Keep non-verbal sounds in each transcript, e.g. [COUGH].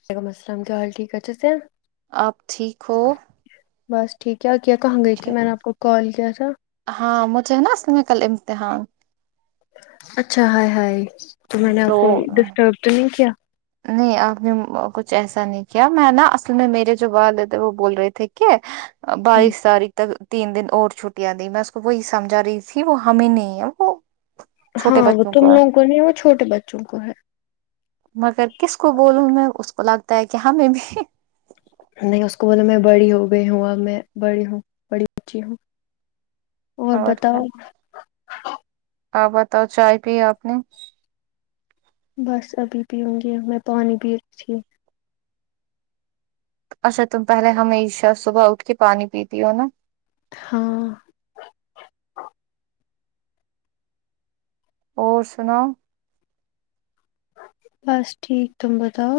وعلیکم السلام کیا حال ٹھیک اچھے سے آپ ٹھیک ہو بس ٹھیک ہے کیا کہاں گئی تھی میں نے آپ کو کال کیا تھا ہاں مجھے ہے نا اس لیںے کل امتحان اچھا ہائے ہائے تو میں نے آپ کو ڈسٹرب تو نہیں کیا نہیں آپ نے کچھ ایسا نہیں کیا میں نا اصل میں میرے جو والد تھے وہ بول رہے تھے کہ بائیس تاریخ تک تین دن اور چھٹیاںیں میں اس کو وہی سمجھا رہی تھی وہ ہمیں نہیں ہے وہ چھوٹے ہاں وہ بچوں تم ہے لوگ کو نہیں وہ چھوٹے بچوں کو ہے مگر کس کو بولوں میں اس کو لگتا ہے کہ ہمیں بھی نہیں اس کو بولو میں بڑی ہو گئی ہوں اور میں بڑی ہوں بڑی بچی ہوں اور بتاؤ آپ بتاؤ چائے پی آپ نے بس ابھی پیوں گی میں پانی پی رہی تھی اچھا تم پہلے ہمیشہ صبح اٹھ کے پانی پیتی ہو نا ہاں اور سناؤ بس ٹھیک تم بتاؤ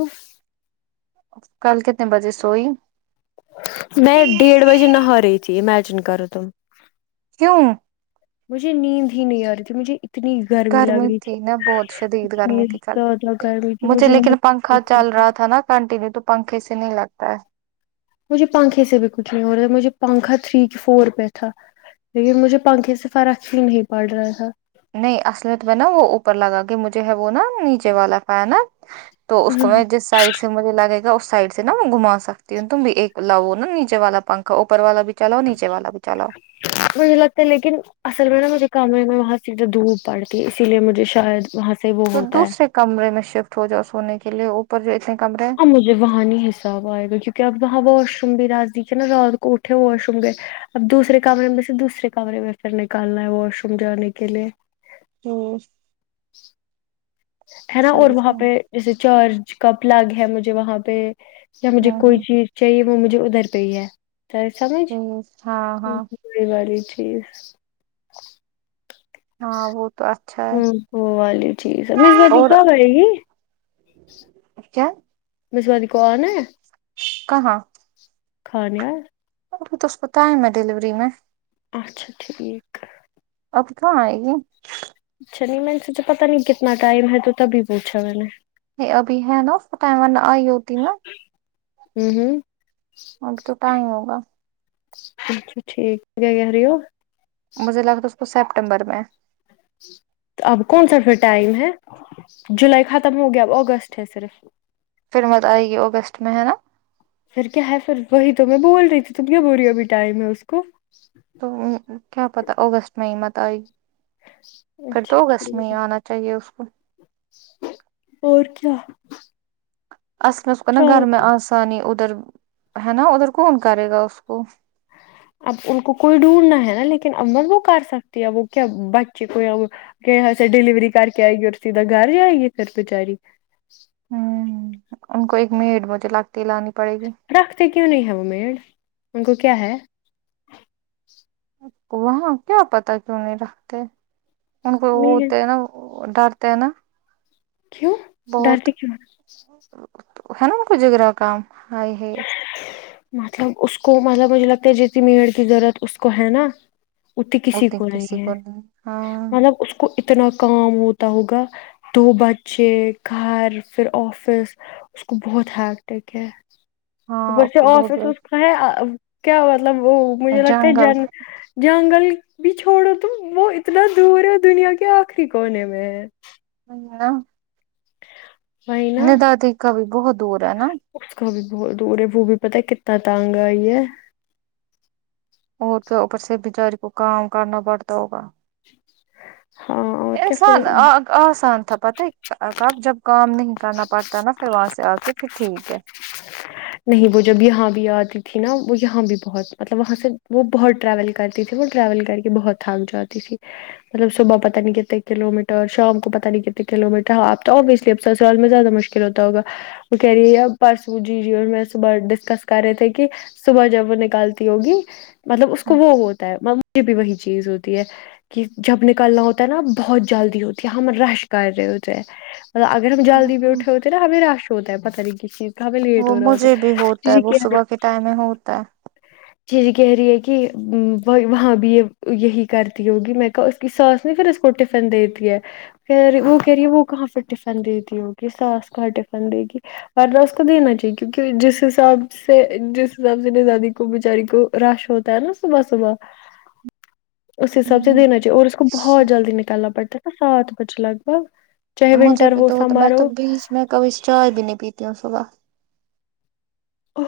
کل کتنے بجے سوئی میں ڈیڑھ بجے نہا رہی تھی امیجن کرو تم کیوں مجھے نیند ہی نہیں آ رہی تھی مجھے اتنی لگ گرمی رہی تھی نا بہت شدید اتنی گرمی تھی کل زیادہ گرمی تھی مجھے لیکن پنکھا نہیں چل رہا تھا نا کنٹینیو تو پنکھے سے نہیں لگتا ہے مجھے پنکھے سے بھی کچھ نہیں ہو رہا مجھے پنکھا تھری فور پہ تھا لیکن مجھے پنکھے سے فرق ہی نہیں پڑ رہا تھا نہیں اصلیت میں نا وہ اوپر لگا کے مجھے ہے وہ نا نیچے والا فین نا تو اس کو میں جس سائڈ سے مجھے لگے گا اس سائڈ سے نا میں گھما سکتی ہوں تم بھی ایک لاو نا نیچے والا پنکھا اوپر والا بھی چلو نیچے والا بھی چلو [INAUDIBLE] مجھے لگتا ہے لیکن اصل میں نا مجھے کمرے میں وہاں سے جو دھوب پڑتی ہے اسی لیے مجھے شاید وہاں سے وہ تو ہوتا ہے دوسرے کمرے میں شفٹ ہو جاؤ سونے کے لیے اوپر جو اتنے کمرے ہیں اب مجھے وہاں نہیں حساب آئے گا کیوں کے اپ وہاں واش روم بھی نزدیک ہے نا رات کو اٹھے واش روم گئے اب دوسرے کمرے میں سے دوسرے کمرے میں پھر نکالنا ہے واش روم جانے کے لیے ہو ہے نا اور وہاں پہ جیسے چارج کا پلگ ہے مجھے وہاں پہ یا مجھے ہ کوئی ہ چیز چاہیے وہ مجھے ادھر پہ ہی ہے سر سمجھ ٹھیک ہاں ہاں یہ والی چیز ہاں وہ تو اچھا ہے ہوں وہ والی چیز ہے مجھے ذرا دیکھا پائیگی گی اچھا میںسوا جی کون ہے کہاں کھانے آے اسکو تو سب پتہ ہے میں ڈیلیوری میں اچھا ٹھیک آب کہاں آئے گی اچھا نہیں مجھے تو پتہ نہیں کتنا ٹائم ہے تو تبھی پوچھا میں نے نہیں ابھی ہے نا اس کو ٹائم ورنہ آئی ہوتی نا ہوں ہوں ابھی تو ٹائم ہوگا اچھا ٹھیک ہے کیا کہرہی ہو مجھے لگتا اس کو سیپٹمبر میں اب کون سا پھر ٹائم ہے جولائی ختم ہو گیا اب اگستٹ ہے صرف پھر بعد آئے گی وہ اگست میں ہے نا پھر کیا ہے پھر وہی تو میں بول رہی تھی تم کیا بول رہی ہو ابھی ٹائم ہے اس کو تو کیا پتا اگست میں ہی مت آئی پھر اچھا تو اگست ٹھیک میں ہی آنا چاہیے اس کو اور کیا اصل اس کو نا اچھا گھر میں آسانی ادھر ہے نا ادھر کون کرے گا اس کو اب ان کو کوئی ڈھونڈنا ہے نا لیکن عمل وہ کر سکتی ہے ا وہ کیا بچے کوئی ا کہ یہاں سے ڈلیوری کر کے آئے گی اورسیدھا گھر جائیگی گی پھر بچاری ہوں ان کو ایک میڈ مجھے الگ دلانی پڑے گی رکھتے کیوں نہیں ہے وہ میڈ ان کو کیا ہے وہاں کیا پتا کیوں نہیں رکھتے ان کو میڈ ہوتے ہے نا ڈر تے نا کیوں بہت ڈرتی کیوں ہے ہے نا ان کو [UNINTELLIGIBLE] کام مطلب اس کو مطلب مجھے لگتا ہے جیتنی میڈ کی ضرورت اس کو ہے نا اتی کسی کو نہیں ہے مطلب اس کو اتنا کام ہوتا ہوگا دو بچے گھر پھر آفس اس کو بہت ہیکٹک ہے ہاں اوپر اس سے کو بہت آفس اس کا ہے کیا مطلب وہ مجھے لگتا ہے جنگل جن جنگل بھی چھوڑو تم وہ اتنا دور ہے دنیا کے آخری کونے میں ہے ہاں وہی نا ندا دی کا بھی بہت دور ہے نا اس کا بھی بہت دور ہے وہ بھی پتا ہے کتنا تانگ آئی ہے اور کیا اپر سے بچاری کو کام کرنا پڑتا ہوگا ہاں اور کیا ایسا پھر نا آسان تھا پتا ہے جب کام نہیں کرنا پڑتا نا پھر وہاں سے آ کے پھر ٹھیک ہے نہیں وہ جب یہاں بھی آتی تھی نا وہ یہاں بھی بہت مطلب وہاں سے وہ بہت ٹریول کرتی تھی وہ ٹریول کر کے بہت تھک جاتی تھی مطلب صبح پتا نہیں کتنے کلو میٹر شام کو پتا نہیں کتنے کلو میٹر ہاں آپ تو اسلیے اب سسرال میں زیادہ مشکل ل ہوتا ہوگا وہ کہہ رہی ہے آب بس مجھے میں صبح ڈسکس کر رہے تھے کہ صبح جب وہ نکالتی ہوگی مطلب اس کو وہ ہوتا ہے مجھے بھی وہی چیز ہوتی ہے کہ جب نکلنا ہوتا ہے نا بہت جلدی ہوتی ہے ہم رش کر رہے ہوتے اگر ہم جلدی بھیٹھ ہوتے نا ہمیں رش ہوتا ہے پتا نہیں کسی چیز کا ہمے وہ مجھے بھی ہوتا ہے وہ صبح کے ٹائم میں ہوتا ہے یہ ہی کہہ رہی ہے کہ وہاں بھی یہ یہی کرتی ہوگی میں اس کی ساس نہیں پھر اس کو ٹفن دے دیا ہے یار وہ کہہ رہی ہے وہ کہاں پہ ٹفن دے دی ہوگی ساس کہاں ٹفن دے گی اور نا اس کو دینا چاہیے کیونکہ جس حساب سے جس حساب سے زادی کو بچاری کو رش ہوتا ہے نا صبح صبح اس حساب سے دینا چاہیے اور اس کو بہت ہے جلدی نکالنا پڑتا ہے نا سات بجے لگ بھگ چاہے مجھے ونٹر بھی ہو تو ہوتا میں سمر تو ہو بیچ میں کبھی چائے بھی نہیں پیتی ہوں صبح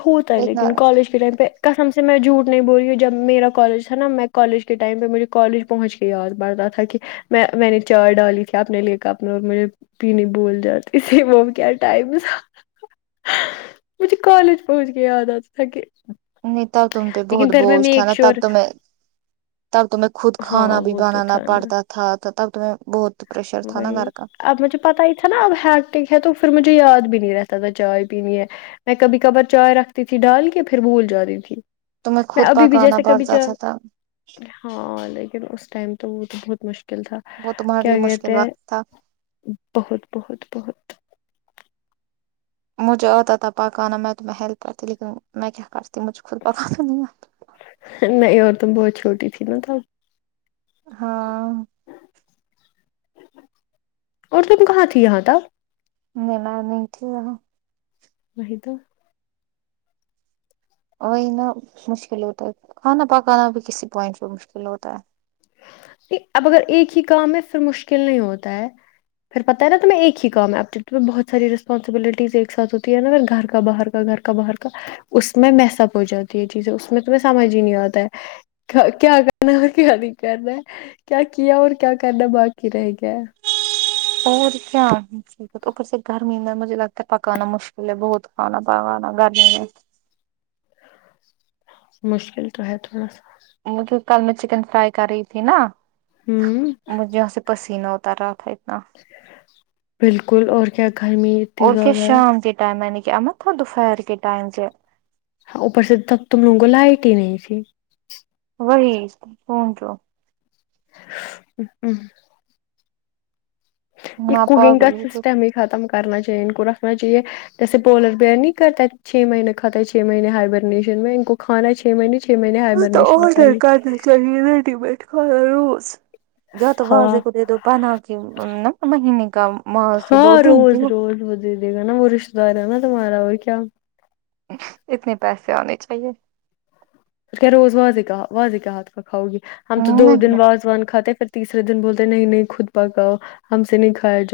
ہوتا ہے اتنا لیکن کالج کے ٹائم پہ قسم سے میں جھوٹ نہیں بول رہی ہوں جب میرا کالج تھا نا میں کالج کے ٹائم پہ مجھے کالج مجھے یاد بڑھتا تھا کہ میں میں نے چائے ڈالی تھی اپنے لے کر اپنے اور مجھے بھی نہیں بول جاتی تھی وہ کیا ٹائم تھا مجھے کالج پہنچ کے یاد آتا تھا کے نہیں تآ تم پہ بہت بوجھ تھا نا تب شیور تو میں تب تو میں خود ہاں کھانا بھی وہ تو بنانا تھا نا پڑتا تھا تب تو میں بہت پریشر تھا نا وہی گھر کا اب مجھے پتا ہی تھا نا اب ہیکٹک ہے تو پھر مجھے یاد بھی نہیں رہتا تھا چائے پینی ہے میں کبھی کبار چائے رکھتی تھی ڈال کے پھر بھول جاتی تھی تومیں میں خود ابھی بھی پکانا جیسے بڑ کبھی چا جاتا تھا ہاں لیکن اس ٹائم تو وہ تو بہت مشکل تھا وہ تمہارے لیے کیا گا مشکل وقت تھا بہت بہت بہت مجے آتا تھا پکانا میں تو میں ہیلپ کرتی لیکن میں کیا کر تی مجھ خود پکا نہیں آتا نہیں اور تم بہت چھوٹی تھی نا تو ہاں اور تم کہاں تھی یہاں تھا نہیں میں نہیں تھی یہاں نہیں تو وہی نہ مشکل ہوتا ہے کھانا پکانا بھی کسی پوائنٹ پہ مشکل ہوتا ہے اب اگر ایک ہی کام ہے پھر مشکل نہیں ہوتا ہے پھر پت ہے نا تمہیں ایک ہی کام ہے اپ تمہیں بہت ساری رسپانسبلٹیز ایک ساتھ ہوتی ہے نا پھر گھر کا باہر کا گھر باہر کا اس میں میسپ ہو جاتی ہے یہ چیزیں اس میں تمہیں سمجھ ہی نہیں آتا ہے کیا کرنا ہے اور کیا نہیں کرنا کیا کیا اور کیا کرنا باقی رہ گیا اور کیا ٹھیک ہے تو اوپھر سے گرمی میں مجھے لگتا ہے پکانا مشکل ہے بہت کھانا پکانا گرمی میں مشکل تو ہے تھوڑا سا مطلب کل میں چکن فرائی کر رہی تھی نا ہوں مجھے یہاں سے پسینہ ا تر رہا تھا اتنا بالکل اور کیا گرمی اتنی اور کیا زیادہ ہے شام کے ٹائم یعنی کہ امر تھا دوپہر کے ٹائم سے اوپر سے ت تم لوگوں کو لائٹ ہی نہیں تھی وہی کون توو ہ [INAUDIBLE] یہ نہ کولنگ کا پاگل سسٹم ہی ختم کرنا چاہیے ان کو رکھنا چاہیے جیے پولر بیئر نہیں کرتا چھ مہینے کھاتے ہے چھ مہنے ہائبرنیشن میں ان کو کھانا چھ مہینے چھ مہینے تو ہائبرنیشن کر آڈر لی کرنا چاہیے ریڈی بییٹھ خھا روز ج تو ہاں وازے کو دے دو پنا کی ن مہینے کا ماہ سے دو تین ت د دے گا نا وہ رشتے دار ہے نا تمہارا اور کیا اتنے پیسے آنے چاہیے پھر کیا روز واضح کا واضح کہا تھا کھاؤ گی ہم تو دو دن نہیں بعد ون کھاتے پھر تیسرے دن بولتے نہیں نہیں خود پکاؤ ہم سے نہیں کھایا ج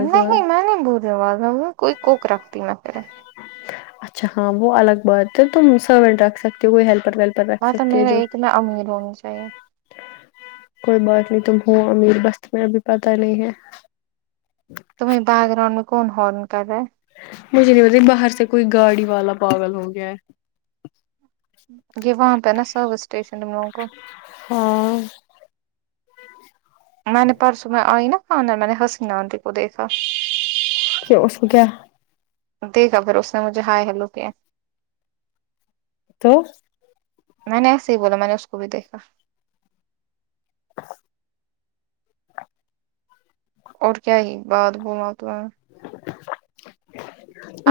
نہیں نہیں میں نہیں بولا وال کوئی کوک رکھتی میں پھر اچھا ہاں وہ الگ بات ہے تم سرونٹ رکھ سکتے ہو کوئی ہیلپر وی ہاں تو میرا ایک نا امیر ہونی چاہیے کوئی بات نہیں تم ہو امیر بس تمہیں ابھی پتا نہیں ہے تمہیں بیک گراؤنڈ میں کون ہورن کر رہا مجھے نہیں پتا باہر سے کوئی گاڑی والا پاگل ہو گیا ہے یہ وہاں پہ نا سروس اسٹیشن تم لوگوں کو ہاں میں نے پرسوں میں آئی نا خننان میں نے حسنہ آنٹی کو دیکھا کہ اس کو کیا دیکھا پھر اس نے مجھے ہائی ہیلو کیا تو میں نے ایسے ہی بولا میں نے اس کو بھی دیکھا اور کیا ہی بات بوم ت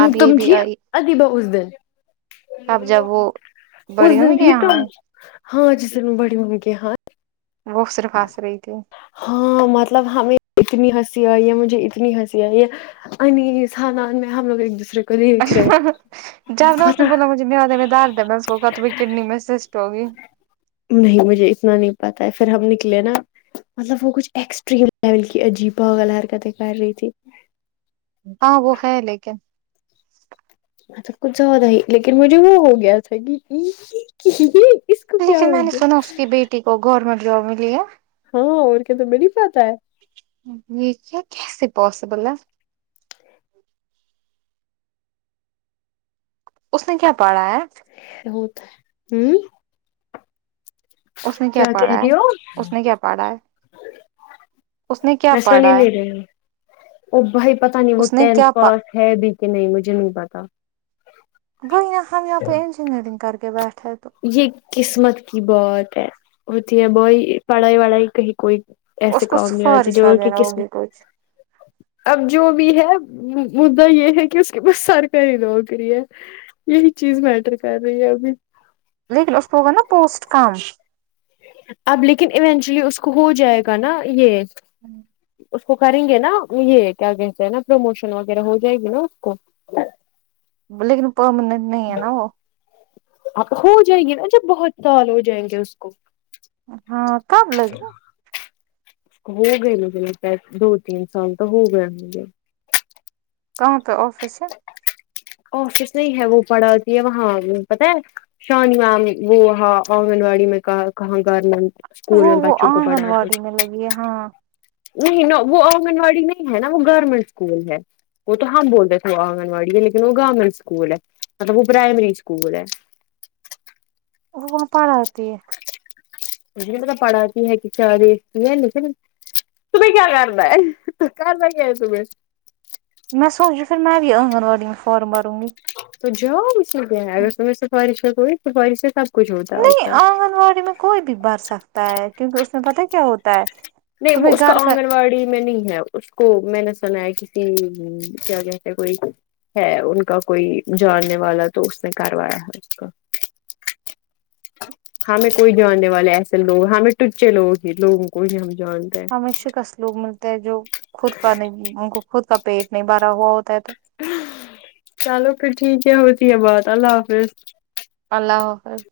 اب تم یہ بھی آئی ادیبہ اس دن اب جب وہ اس بڑیوں دن میں کیا بھی یہاں تم ہاں جس دن بڑی مما کے ہ وہ صرف ہنس رہی تھی ہاں مطلب ہمیں اتنی ہنسی آئی مجھے اتنی ہنسی آئی ہے آئی مین اس خاندان میں ہم لوگ ایک دوسرے کو دیکھ رہے اچھا جب نا اس نے پتا بولا مجھے میدہ میں درد ہے میں نے اس کو کہا تو کڈنی میں سسٹ ہوگی نہیں مجھے اتنا نہیں پتا ہے پھر ہم نکلے نا مطلب وہ کچھ ایکسٹریم لیول کی عجیب پاگل حرکتیں کر رہی تھی ہاں وہ ہے لیکن م تو کچھ زیادہ ہی لیکن مجھے وہ ہو گیا تھا کہ ت لیکن میں نے سنا اس کی بیٹی کو گورنمنٹ جاب ملی ہے ہاں اور کیا تو تمھیں نہیں پاتا ہے یہ کیا کیسے پاسبل ہے اس نے کیا پڑھا ہے ہوتا ہے ہوں اس نے کیا کہہ پڑھا ہے رہی ہو اس نے کیا پڑھا ہے اس نے کیا میں سن ہی پڑھا ہے نہیں رہی ہوں او بھائی پتا نہیں وہ اس نے ٹینتھ کیا پ پاس ہے بھی کہ نہیں مجھے نہیں پتا وہی نا ہم یہاں پہ انجینئرنگ کر کے بیٹھے تو یہ قسمت کی بات ہے ہوتی ہے بھائی پڑھائی وڑھائی کہیں کوئی ایسے اس کو کام نہیں آتی سفارش جو کہ وغیرہ کس ہوگی کچھ اب جو بھی ہے مدا یہ ہے کہ اس کے پاس سرکاری نوکری ہے یہی چیز میٹر کر رہی ہے ابھی لیکن اس کو ہوگا نا پوسٹ کام اب لیکن ایونچولی اس کو ہو جائے گا نا یہ اس کو کریں گے نا یہ کیا کہتے ہیں نا پروموشن وغیرہ ہو جائے گی نا اس کو لیکن پرماننٹ نہیں ہے نا وہ اب کو ہو جائیں گے نا جب بہت سال ہو جائیں گے اس کو ہاں کب لگا ہو گئی مجھے لگتا ہیں دو تین سال تو ہو گیے ہونگے کہاں کا آفس ہے آفس نہیں ہے وہ پڑھاتی ہے وہاں پتا ہے شانی میمی وہ ہاں آنگن واڑی میں کہاں گار لینٹ اسکول وہ میں وہ بچوں کو آنگن پڑھا دے واڑی میں لگی ہے ہاں نہیں ناں وہ آنگن واڑی نہیں ہے ناں وہ گورنمنٹ اسکول ہے وہ تو ہم بول آنگن واڑی ہے لیکن وہ گورنمنٹ سکول ہے مطلب وہ پرائمری اسکول ہے وہ وہاں پڑھا تی ہے مجھے نہیں پتہ پڑھاتی ہے کہ چار نہیں لیکن تمہیں کیا کرنا ہے کرنا کیا ہے تمہیں میں سوچی پھر میں بھی آنگن واڑی میں فارم بھروں گی تو جاؤ اس میں کیا ہے اگر تمہیں سفارش کر کوئی سفارش سے کچھ ہوتا ہے اس نہیں پر آنگن واڑی میں کوئی بھی بر سکتا ہے کیونکہ اس میں پتا کیا ہوتا ہے نہیں وہ تمہیں اس کا گھر آنگن واڑی میں نہیں ہے اس کو میں نے سنا ہے کسی کیا کہتے کوئی ہے ان کا کوئی جاننے والا تو اس نے کروایا ہے اس کا ہمیں کوئی جاننے والے ایسے لوگ ہمیں ٹچے لوگ ہی لوگوں کو جانتا ہے ہمیں شکست لوگ ملتے ہیں جو خود کا نہیں ان کو خود کا پیٹ نہیں بھرا ہوا ہوتا ہے تو چلو پھر ٹھیک ہے ہوتی ہے پھر بات اللہ حافظ اللہ حافظ